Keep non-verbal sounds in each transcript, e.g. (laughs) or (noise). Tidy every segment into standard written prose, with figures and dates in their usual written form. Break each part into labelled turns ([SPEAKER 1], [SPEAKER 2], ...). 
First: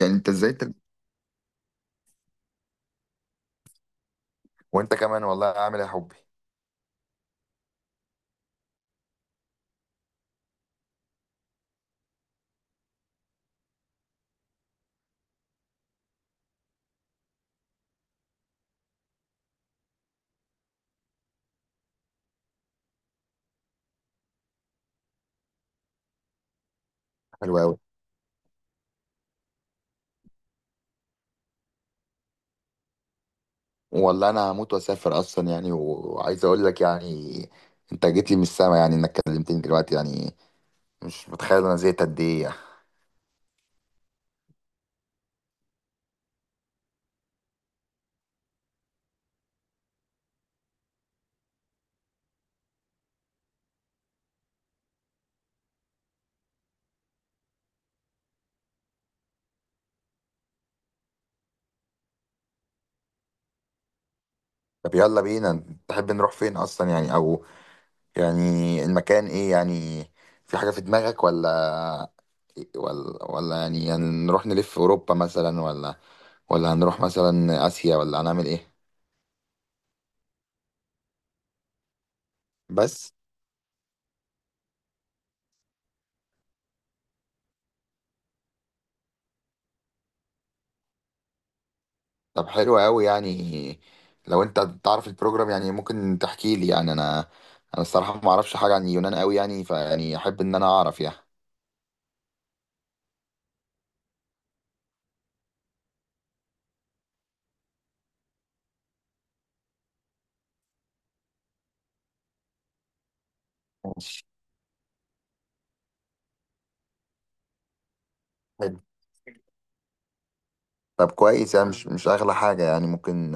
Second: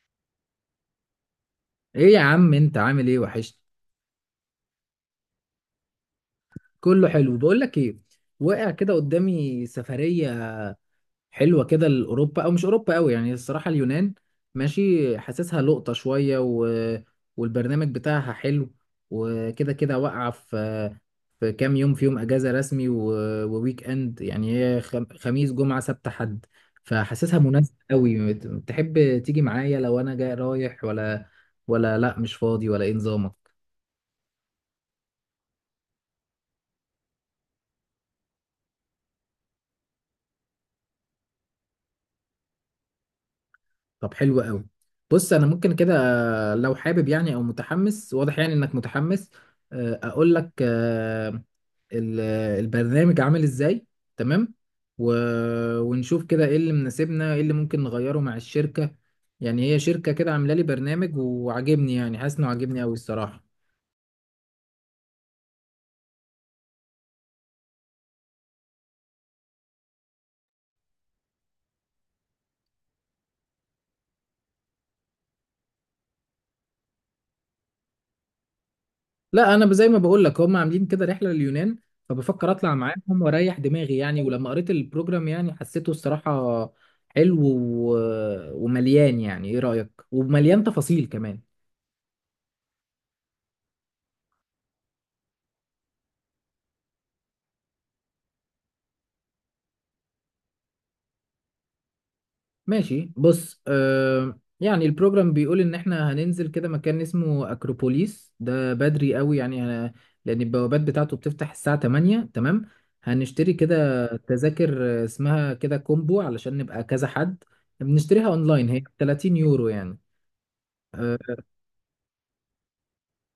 [SPEAKER 1] يعني انت ازاي تب...
[SPEAKER 2] ايه يا عم، انت عامل ايه؟ وحشت.
[SPEAKER 1] وانت كمان والله عامل إيه يا حبي؟
[SPEAKER 2] كله حلو. بقول لك ايه، وقع كده قدامي سفرية حلوة كده لأوروبا، او مش أوروبا قوي يعني، الصراحة اليونان. ماشي، حاسسها لقطة شوية والبرنامج بتاعها حلو. وكده كده واقعة في كام يوم، في يوم اجازة رسمي وويك اند يعني، هي خميس جمعة سبت حد، فحاسسها
[SPEAKER 1] حلو
[SPEAKER 2] مناسبة
[SPEAKER 1] قوي.
[SPEAKER 2] قوي. تحب تيجي معايا لو انا جاي، رايح ولا لا مش فاضي، ولا ايه نظامك؟
[SPEAKER 1] والله انا هموت واسافر اصلا يعني وعايز اقول لك يعني انت جيت لي من السما يعني انك كلمتني دلوقتي يعني. مش متخيل انا زهقت قد ايه يعني.
[SPEAKER 2] طب حلو قوي. بص، انا ممكن كده، لو حابب يعني او متحمس، واضح يعني انك متحمس. اقول لك، ال- البرنامج عامل ازاي. تمام، ونشوف كده ايه اللي مناسبنا، ايه اللي ممكن نغيره مع الشركة. يعني هي شركة كده عاملة لي برنامج وعاجبني، يعني حاسس انه عاجبني قوي الصراحة.
[SPEAKER 1] طب يلا بينا تحب نروح فين اصلا يعني او يعني؟ المكان ايه يعني؟ في حاجة في دماغك، ولا ولا يعني هنروح نلف اوروبا مثلا، ولا هنروح مثلا اسيا، ولا هنعمل ايه؟
[SPEAKER 2] لا، انا زي ما بقول لك هم عاملين كده رحله لليونان، فبفكر اطلع
[SPEAKER 1] بس.
[SPEAKER 2] معاهم واريح دماغي يعني. ولما قريت البروجرام يعني حسيته الصراحه حلو ومليان، يعني ايه رايك، ومليان تفاصيل كمان.
[SPEAKER 1] طب حلو قوي يعني، لو انت تعرف البروجرام يعني ممكن تحكي لي يعني انا الصراحه ما اعرفش حاجه عن اليونان قوي يعني، فيعني احب ان انا اعرف يعني.
[SPEAKER 2] ماشي، بص، يعني البروجرام بيقول ان احنا هننزل كده مكان اسمه اكروبوليس، ده بدري قوي يعني. لان البوابات بتاعته بتفتح الساعه 8 تمام. هنشتري كده
[SPEAKER 1] ماشي.
[SPEAKER 2] تذاكر اسمها كده كومبو علشان نبقى كذا حد، بنشتريها اونلاين،
[SPEAKER 1] حلو.
[SPEAKER 2] هي 30 يورو يعني.
[SPEAKER 1] طب
[SPEAKER 2] اه
[SPEAKER 1] كويس يعني، مش اغلى حاجه يعني ممكن.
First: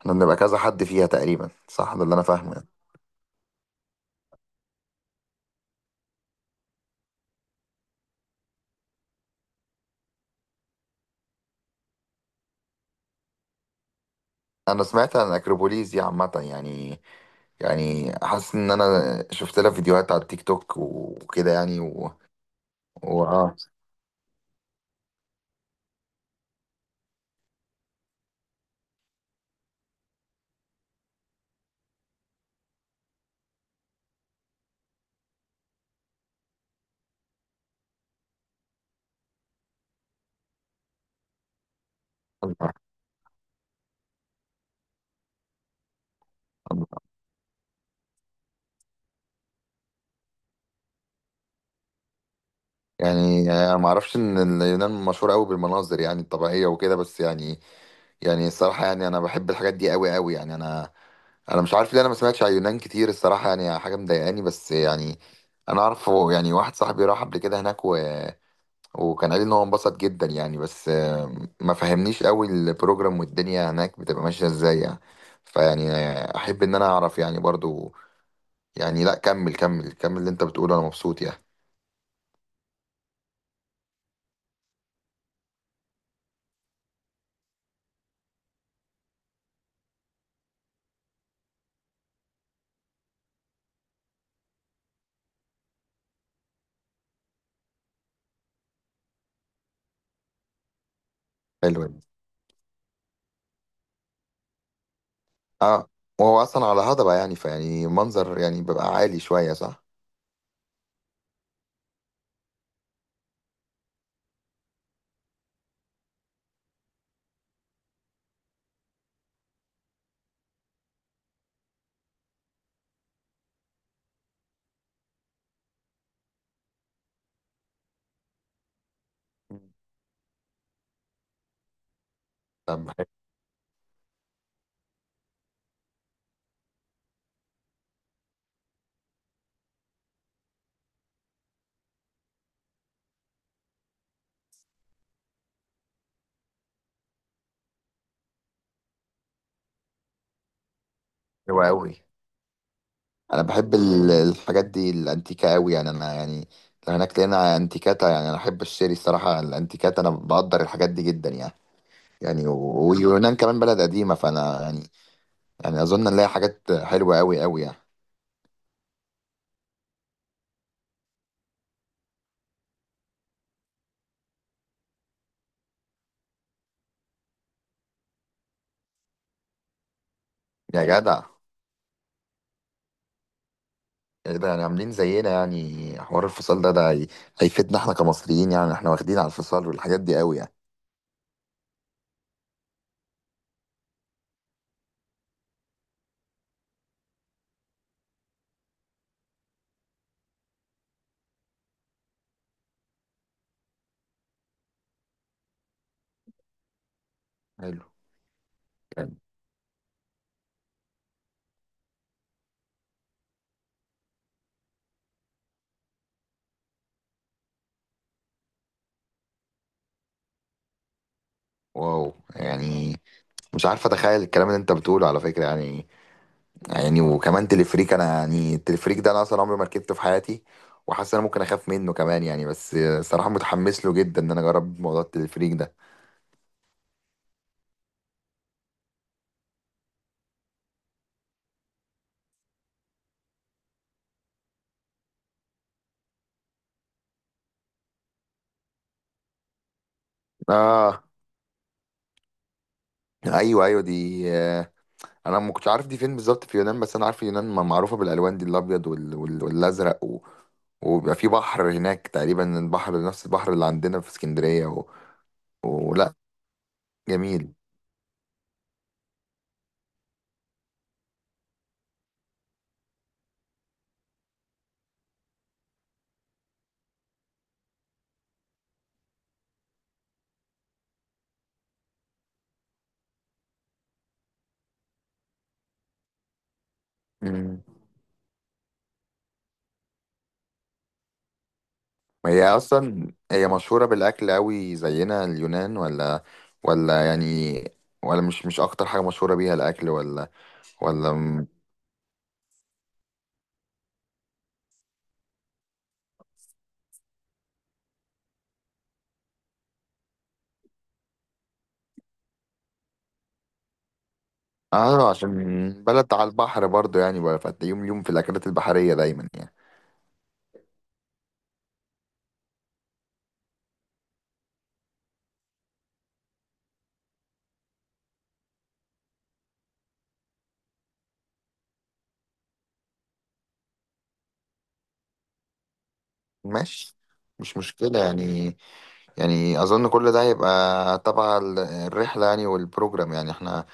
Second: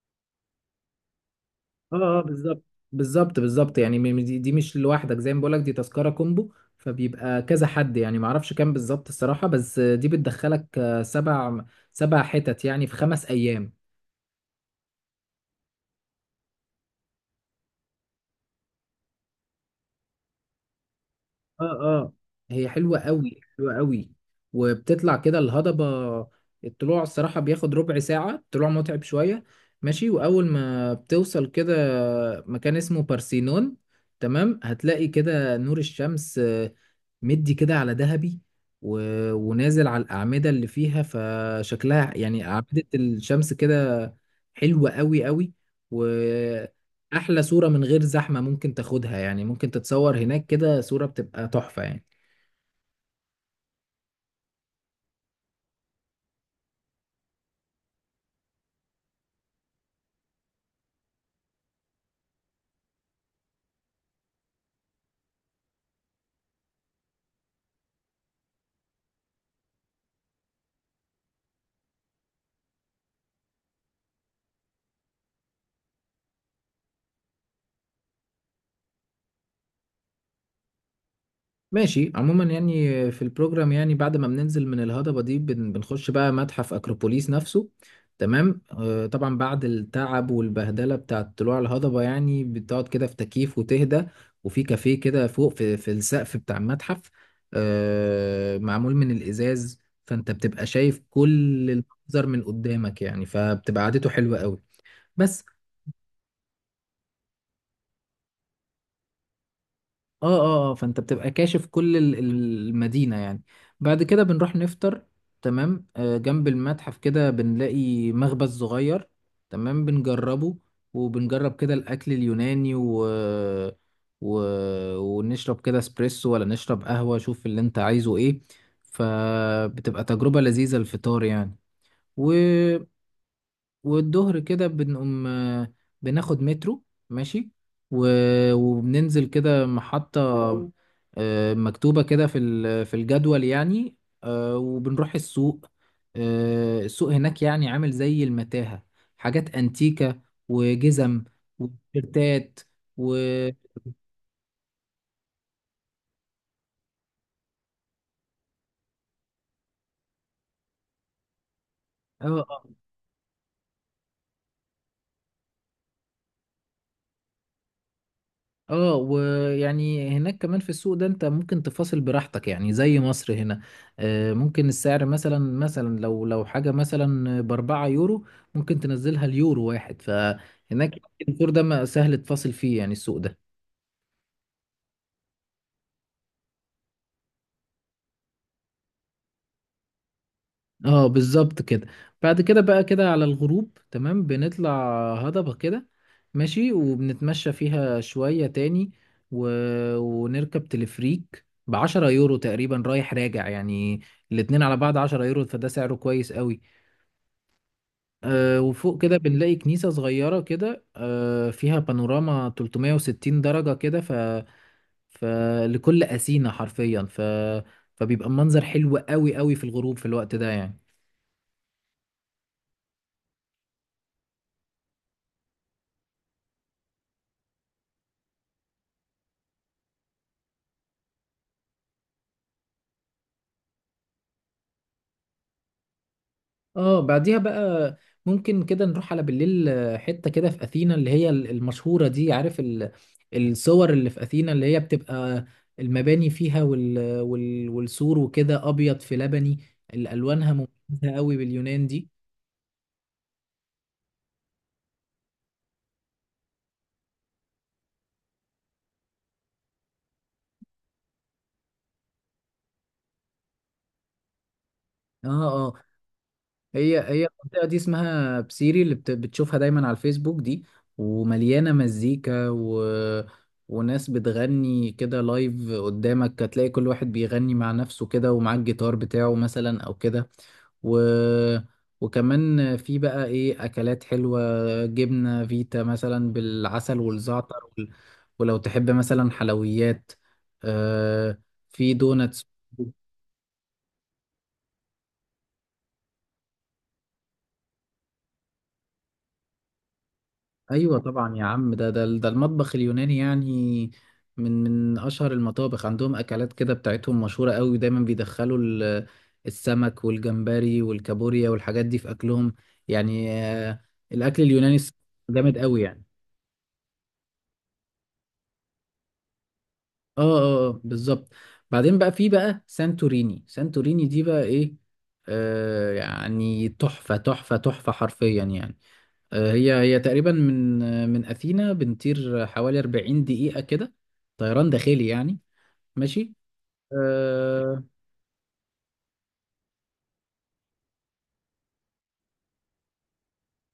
[SPEAKER 1] احنا بنبقى كذا حد فيها تقريبا صح؟ ده اللي
[SPEAKER 2] اه.
[SPEAKER 1] انا فاهمه
[SPEAKER 2] بالظبط
[SPEAKER 1] يعني.
[SPEAKER 2] بالظبط بالظبط يعني، دي مش لوحدك، زي ما بقولك دي تذكرة كومبو، فبيبقى كذا حد يعني، معرفش كام بالظبط الصراحة، بس دي بتدخلك، سبع حتت يعني، في 5 أيام.
[SPEAKER 1] انا سمعت عن الاكروبوليس دي عامه يعني، يعني حاسس ان انا شفت لها فيديوهات على التيك توك وكده
[SPEAKER 2] اه
[SPEAKER 1] يعني و...
[SPEAKER 2] اه، هي حلوة
[SPEAKER 1] و...
[SPEAKER 2] قوي
[SPEAKER 1] آه.
[SPEAKER 2] حلوة قوي. وبتطلع كده الهضبة، الطلوع الصراحة بياخد ربع ساعة، الطلوع متعب شوية. ماشي، وأول ما بتوصل كده مكان اسمه بارسينون، تمام، هتلاقي كده نور الشمس مدي كده على ذهبي و... ونازل على الأعمدة اللي فيها، فشكلها يعني أعمدة الشمس كده، حلوة قوي قوي.
[SPEAKER 1] (laughs)
[SPEAKER 2] احلى صورة من غير زحمة ممكن تاخدها يعني، ممكن تتصور هناك كده صورة بتبقى تحفة يعني.
[SPEAKER 1] يعني انا ما اعرفش ان اليونان مشهوره قوي بالمناظر يعني الطبيعيه وكده بس يعني، يعني الصراحه يعني انا بحب الحاجات دي قوي قوي يعني، انا مش عارف ليه انا ما سمعتش عن اليونان كتير الصراحه يعني، حاجه مضايقاني بس يعني. انا اعرف يعني واحد صاحبي راح قبل كده هناك وكان قال لي ان هو انبسط جدا يعني، بس ما فهمنيش قوي البروجرام والدنيا هناك بتبقى ماشيه ازاي يعني، فيعني احب ان انا اعرف يعني برضو يعني. لا، كمل كمل كمل اللي انت بتقوله، انا مبسوط يعني.
[SPEAKER 2] ماشي، عموما يعني في البروجرام يعني، بعد ما بننزل من الهضبة دي بنخش بقى متحف أكروبوليس نفسه. تمام، طبعا بعد التعب والبهدلة بتاعة طلوع الهضبة يعني بتقعد كده في تكييف وتهدى. وفي كافيه كده فوق في السقف بتاع المتحف، معمول من الإزاز، فأنت بتبقى شايف كل
[SPEAKER 1] حلو.
[SPEAKER 2] المنظر من قدامك يعني، فبتبقى قعدته حلوة قوي. بس.
[SPEAKER 1] اه، وهو اصلا على هضبة يعني فيعني منظر يعني بيبقى عالي شوية صح؟
[SPEAKER 2] اه اه اه، فانت بتبقى كاشف كل المدينة يعني. بعد كده بنروح نفطر. تمام، آه جنب المتحف كده بنلاقي مخبز صغير، تمام بنجربه. وبنجرب كده الأكل اليوناني و... ونشرب كده اسبريسو ولا نشرب قهوة، شوف اللي انت عايزه ايه. فبتبقى تجربة لذيذة الفطار يعني.
[SPEAKER 1] طب بحب.
[SPEAKER 2] والظهر كده بنقوم، بناخد مترو، ماشي، و... وبننزل كده محطة مكتوبة كده في في الجدول يعني. وبنروح السوق. السوق هناك يعني عامل زي المتاهة، حاجات أنتيكة، وجزم،
[SPEAKER 1] حلو قوي.
[SPEAKER 2] وتيشيرتات، و...
[SPEAKER 1] انا بحب الحاجات دي الانتيكة قوي يعني انا يعني، لو هناك لقينا انتيكاتا يعني انا احب اشتري الصراحة الانتيكاتا، انا بقدر الحاجات دي جدا يعني،
[SPEAKER 2] اه
[SPEAKER 1] يعني ويونان كمان بلد قديمة فانا يعني، يعني اظن نلاقي حاجات حلوة قوي قوي يعني.
[SPEAKER 2] اه. ويعني هناك كمان في السوق ده انت ممكن تفاصل براحتك يعني، زي مصر هنا. ممكن السعر مثلا، لو حاجة مثلا ب4 يورو، ممكن تنزلها اليورو واحد.
[SPEAKER 1] يا
[SPEAKER 2] فهناك
[SPEAKER 1] جدع،
[SPEAKER 2] الدور ده سهل تفاصل فيه يعني، السوق ده.
[SPEAKER 1] يعني ده يعني عاملين زينا يعني حوار الفصال ده ده هيفيدنا احنا كمصريين يعني، احنا واخدين على الفصال والحاجات دي قوي يعني.
[SPEAKER 2] اه بالظبط كده. بعد كده بقى كده على الغروب، تمام، بنطلع هضبة كده، ماشي، وبنتمشى فيها شوية تاني و... ونركب تلفريك ب10 يورو تقريبا، رايح راجع يعني، الاتنين على بعض 10 يورو، فده سعره كويس قوي.
[SPEAKER 1] حلو
[SPEAKER 2] آه، وفوق كده
[SPEAKER 1] يعني.
[SPEAKER 2] بنلاقي كنيسة صغيرة كده، آه فيها بانوراما 360 درجة كده، فلكل أسينا حرفيا، فبيبقى المنظر حلو قوي قوي في الغروب في الوقت ده يعني.
[SPEAKER 1] واو يعني، مش عارف اتخيل الكلام اللي انت بتقوله على فكره يعني، يعني وكمان تلفريك انا يعني التلفريك ده انا اصلا عمري ما ركبته في حياتي، وحاسس ان انا ممكن اخاف منه كمان يعني، بس صراحه متحمس له جدا ان انا اجرب موضوع التلفريك ده.
[SPEAKER 2] اه. بعديها بقى ممكن كده نروح على بالليل حتة كده في أثينا، اللي هي المشهورة دي، عارف الصور اللي في أثينا، اللي هي بتبقى المباني فيها، والسور وكده أبيض في لبني، الألوانها
[SPEAKER 1] اه.
[SPEAKER 2] مميزة قوي باليونان دي.
[SPEAKER 1] ايوه ايوه دي انا ما كنتش عارف دي فين بالظبط في اليونان، بس انا عارف اليونان معروفه بالالوان دي الابيض والازرق وبيبقى في بحر هناك تقريبا، البحر نفس البحر اللي عندنا في اسكندريه
[SPEAKER 2] اه،
[SPEAKER 1] ولا؟
[SPEAKER 2] هي هي
[SPEAKER 1] جميل.
[SPEAKER 2] المنطقة دي اسمها بسيري، اللي بتشوفها دايما على الفيسبوك دي. ومليانة مزيكا وناس بتغني كده لايف، قدامك هتلاقي كل واحد بيغني مع نفسه كده، ومعاه الجيتار بتاعه مثلا أو كده و... وكمان في بقى إيه أكلات حلوة، جبنة فيتا مثلا بالعسل والزعتر ولو تحب مثلا حلويات، آه، في
[SPEAKER 1] هي
[SPEAKER 2] دوناتس.
[SPEAKER 1] اصلا هي مشهوره بالاكل قوي زينا اليونان، ولا يعني، ولا مش اكتر حاجه مشهوره بيها الاكل ولا؟
[SPEAKER 2] ايوه
[SPEAKER 1] ولا
[SPEAKER 2] طبعا يا
[SPEAKER 1] م-
[SPEAKER 2] عم، ده المطبخ اليوناني يعني، من اشهر المطابخ، عندهم اكلات كده بتاعتهم مشهوره قوي، دايما بيدخلوا السمك والجمبري والكابوريا والحاجات دي في اكلهم يعني، الاكل اليوناني
[SPEAKER 1] اه،
[SPEAKER 2] جامد قوي
[SPEAKER 1] عشان
[SPEAKER 2] يعني.
[SPEAKER 1] بلد على البحر برضو يعني بقى، فتلاقيهم اليوم في الاكلات البحريه دايما يعني.
[SPEAKER 2] اه اه بالظبط. بعدين بقى في بقى سانتوريني، سانتوريني دي بقى ايه، آه يعني تحفه تحفه تحفه حرفيا يعني. هي هي تقريبا من، من أثينا بنطير حوالي 40 دقيقة كده، طيران داخلي يعني. ماشي.
[SPEAKER 1] ماشي. مش
[SPEAKER 2] أه.
[SPEAKER 1] مشكله يعني، يعني اظن كل ده هيبقى تبع الرحله يعني والبروجرام يعني، احنا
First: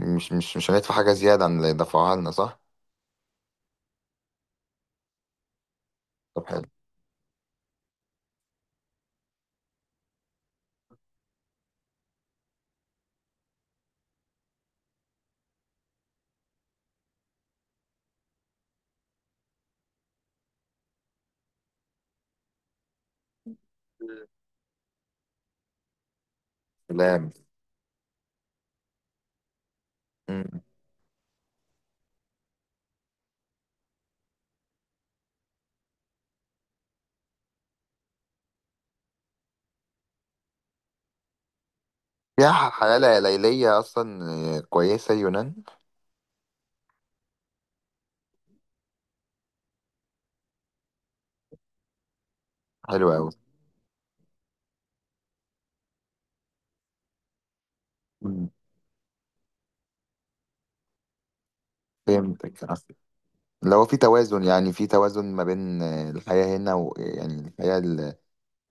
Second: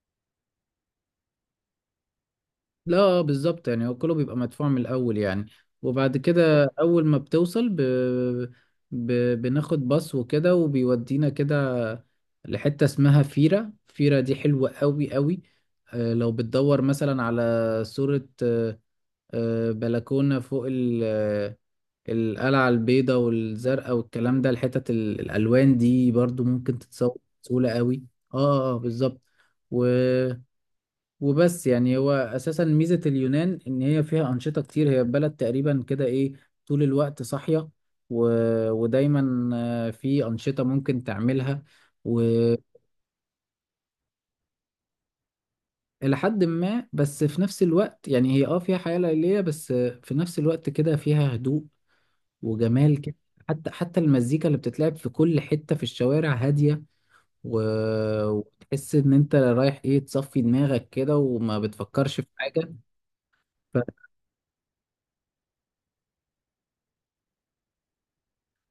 [SPEAKER 1] مش هندفع حاجه زياده عن اللي دفعوها لنا صح؟
[SPEAKER 2] لا، بالظبط يعني، هو كله بيبقى مدفوع من الأول يعني. وبعد
[SPEAKER 1] طب حلو.
[SPEAKER 2] كده أول ما بتوصل ب... بناخد باص وكده، وبيودينا كده لحتة اسمها فيرا، فيرا دي حلوة قوي قوي. أه، لو بتدور مثلا على صورة، أه، بلكونة فوق القلعة البيضاء والزرقاء والكلام ده، الحتت الألوان دي برضو ممكن تتصور
[SPEAKER 1] سلام.
[SPEAKER 2] بسهولة قوي. اه اه بالظبط و... وبس يعني، هو أساسا ميزة اليونان إن هي فيها أنشطة كتير، هي بلد تقريبا كده إيه، طول الوقت صاحية و... ودايما في أنشطة ممكن تعملها،
[SPEAKER 1] فيها
[SPEAKER 2] وإلى
[SPEAKER 1] حياة ليلية أصلا، كويسة يونان.
[SPEAKER 2] حد ما. بس في نفس الوقت يعني هي اه فيها حياة ليلية، بس في نفس الوقت كده فيها هدوء وجمال كده.
[SPEAKER 1] حلوة أوي.
[SPEAKER 2] حتى المزيكا اللي بتتلعب في كل حتة في الشوارع هادية و...
[SPEAKER 1] مم.
[SPEAKER 2] وتحس ان انت رايح ايه، تصفي دماغك كده، وما بتفكرش في
[SPEAKER 1] فهمتك
[SPEAKER 2] حاجة.
[SPEAKER 1] آه. اللي هو
[SPEAKER 2] ف...
[SPEAKER 1] في توازن، يعني في توازن ما بين الحياة هنا، ويعني الحياة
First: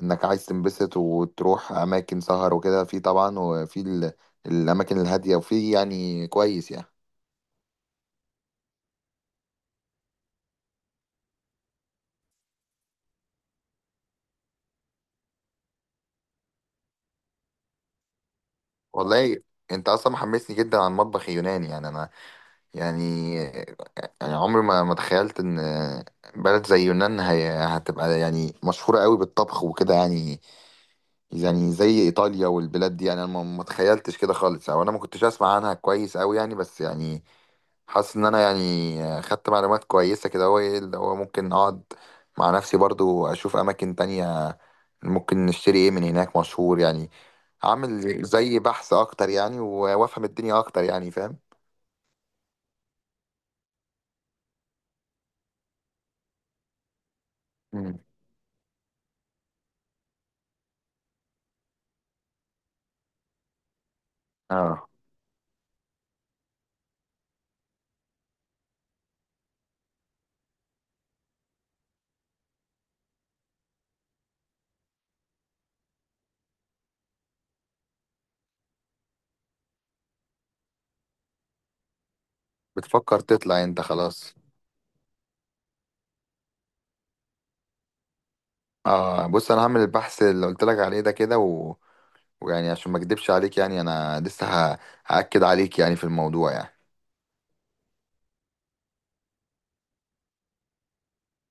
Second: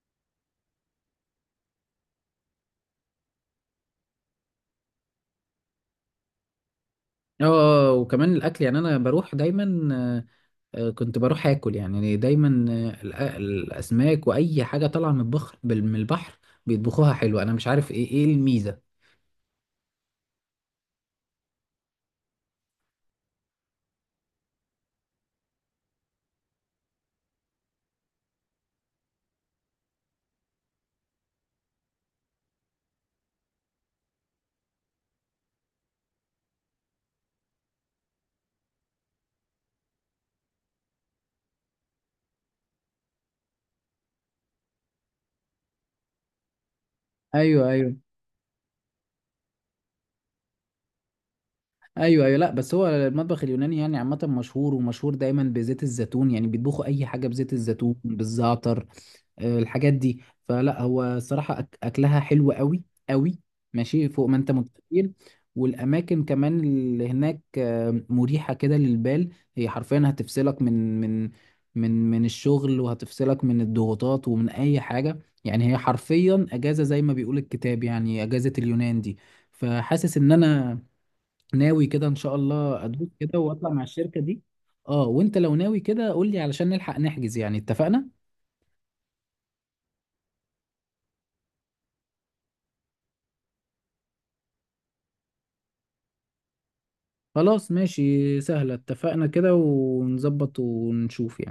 [SPEAKER 1] إنك عايز تنبسط وتروح أماكن سهر وكده، في طبعا وفي الأماكن الهادية، وفي يعني كويس يعني.
[SPEAKER 2] اه، وكمان الاكل، يعني انا بروح دايما، كنت بروح اكل يعني دايما، الاسماك واي حاجة طالعة من البحر، من البحر بيطبخوها حلو، انا مش عارف ايه، الميزة.
[SPEAKER 1] والله أنت أصلا محمسني جدا عن المطبخ اليوناني يعني أنا يعني، يعني عمري ما تخيلت إن بلد زي يونان هي هتبقى يعني مشهورة قوي بالطبخ وكده يعني، يعني زي ايطاليا والبلاد دي يعني، انا ما تخيلتش كده خالص، او انا ما كنتش اسمع عنها كويس قوي يعني بس يعني. حاسس ان انا يعني خدت معلومات كويسه كده، هو ايه اللي هو ممكن اقعد مع نفسي برضو اشوف اماكن تانية، ممكن نشتري ايه من هناك مشهور يعني،
[SPEAKER 2] ايوه ايوه
[SPEAKER 1] اعمل زي بحث اكتر يعني وافهم الدنيا اكتر يعني، فاهم؟
[SPEAKER 2] ايوه ايوه. لا، بس هو المطبخ اليوناني يعني عامة مشهور، ومشهور دايما بزيت الزيتون، يعني بيطبخوا اي حاجة بزيت الزيتون
[SPEAKER 1] مم.
[SPEAKER 2] بالزعتر، الحاجات دي. فلا، هو الصراحة أكلها حلو قوي قوي، ماشي فوق ما أنت
[SPEAKER 1] اه،
[SPEAKER 2] متخيل. والأماكن كمان اللي هناك مريحة كده للبال، هي حرفيا هتفصلك من الشغل، وهتفصلك من الضغوطات ومن أي حاجة يعني. هي حرفيا أجازة زي ما بيقول الكتاب، يعني أجازة اليونان دي. فحاسس إن أنا ناوي كده إن شاء الله أدوس
[SPEAKER 1] بتفكر
[SPEAKER 2] كده،
[SPEAKER 1] تطلع
[SPEAKER 2] وأطلع
[SPEAKER 1] انت
[SPEAKER 2] مع الشركة
[SPEAKER 1] خلاص؟
[SPEAKER 2] دي. أه، وأنت لو ناوي كده قول لي علشان نلحق نحجز يعني، اتفقنا؟
[SPEAKER 1] اه بص، انا هعمل البحث اللي قلت لك عليه ده كده، ويعني عشان ما اكدبش عليك يعني انا لسه ه- هاكد عليك يعني في الموضوع يعني.
[SPEAKER 2] خلاص، ماشي، سهلة، اتفقنا كده، ونظبط ونشوف يعني.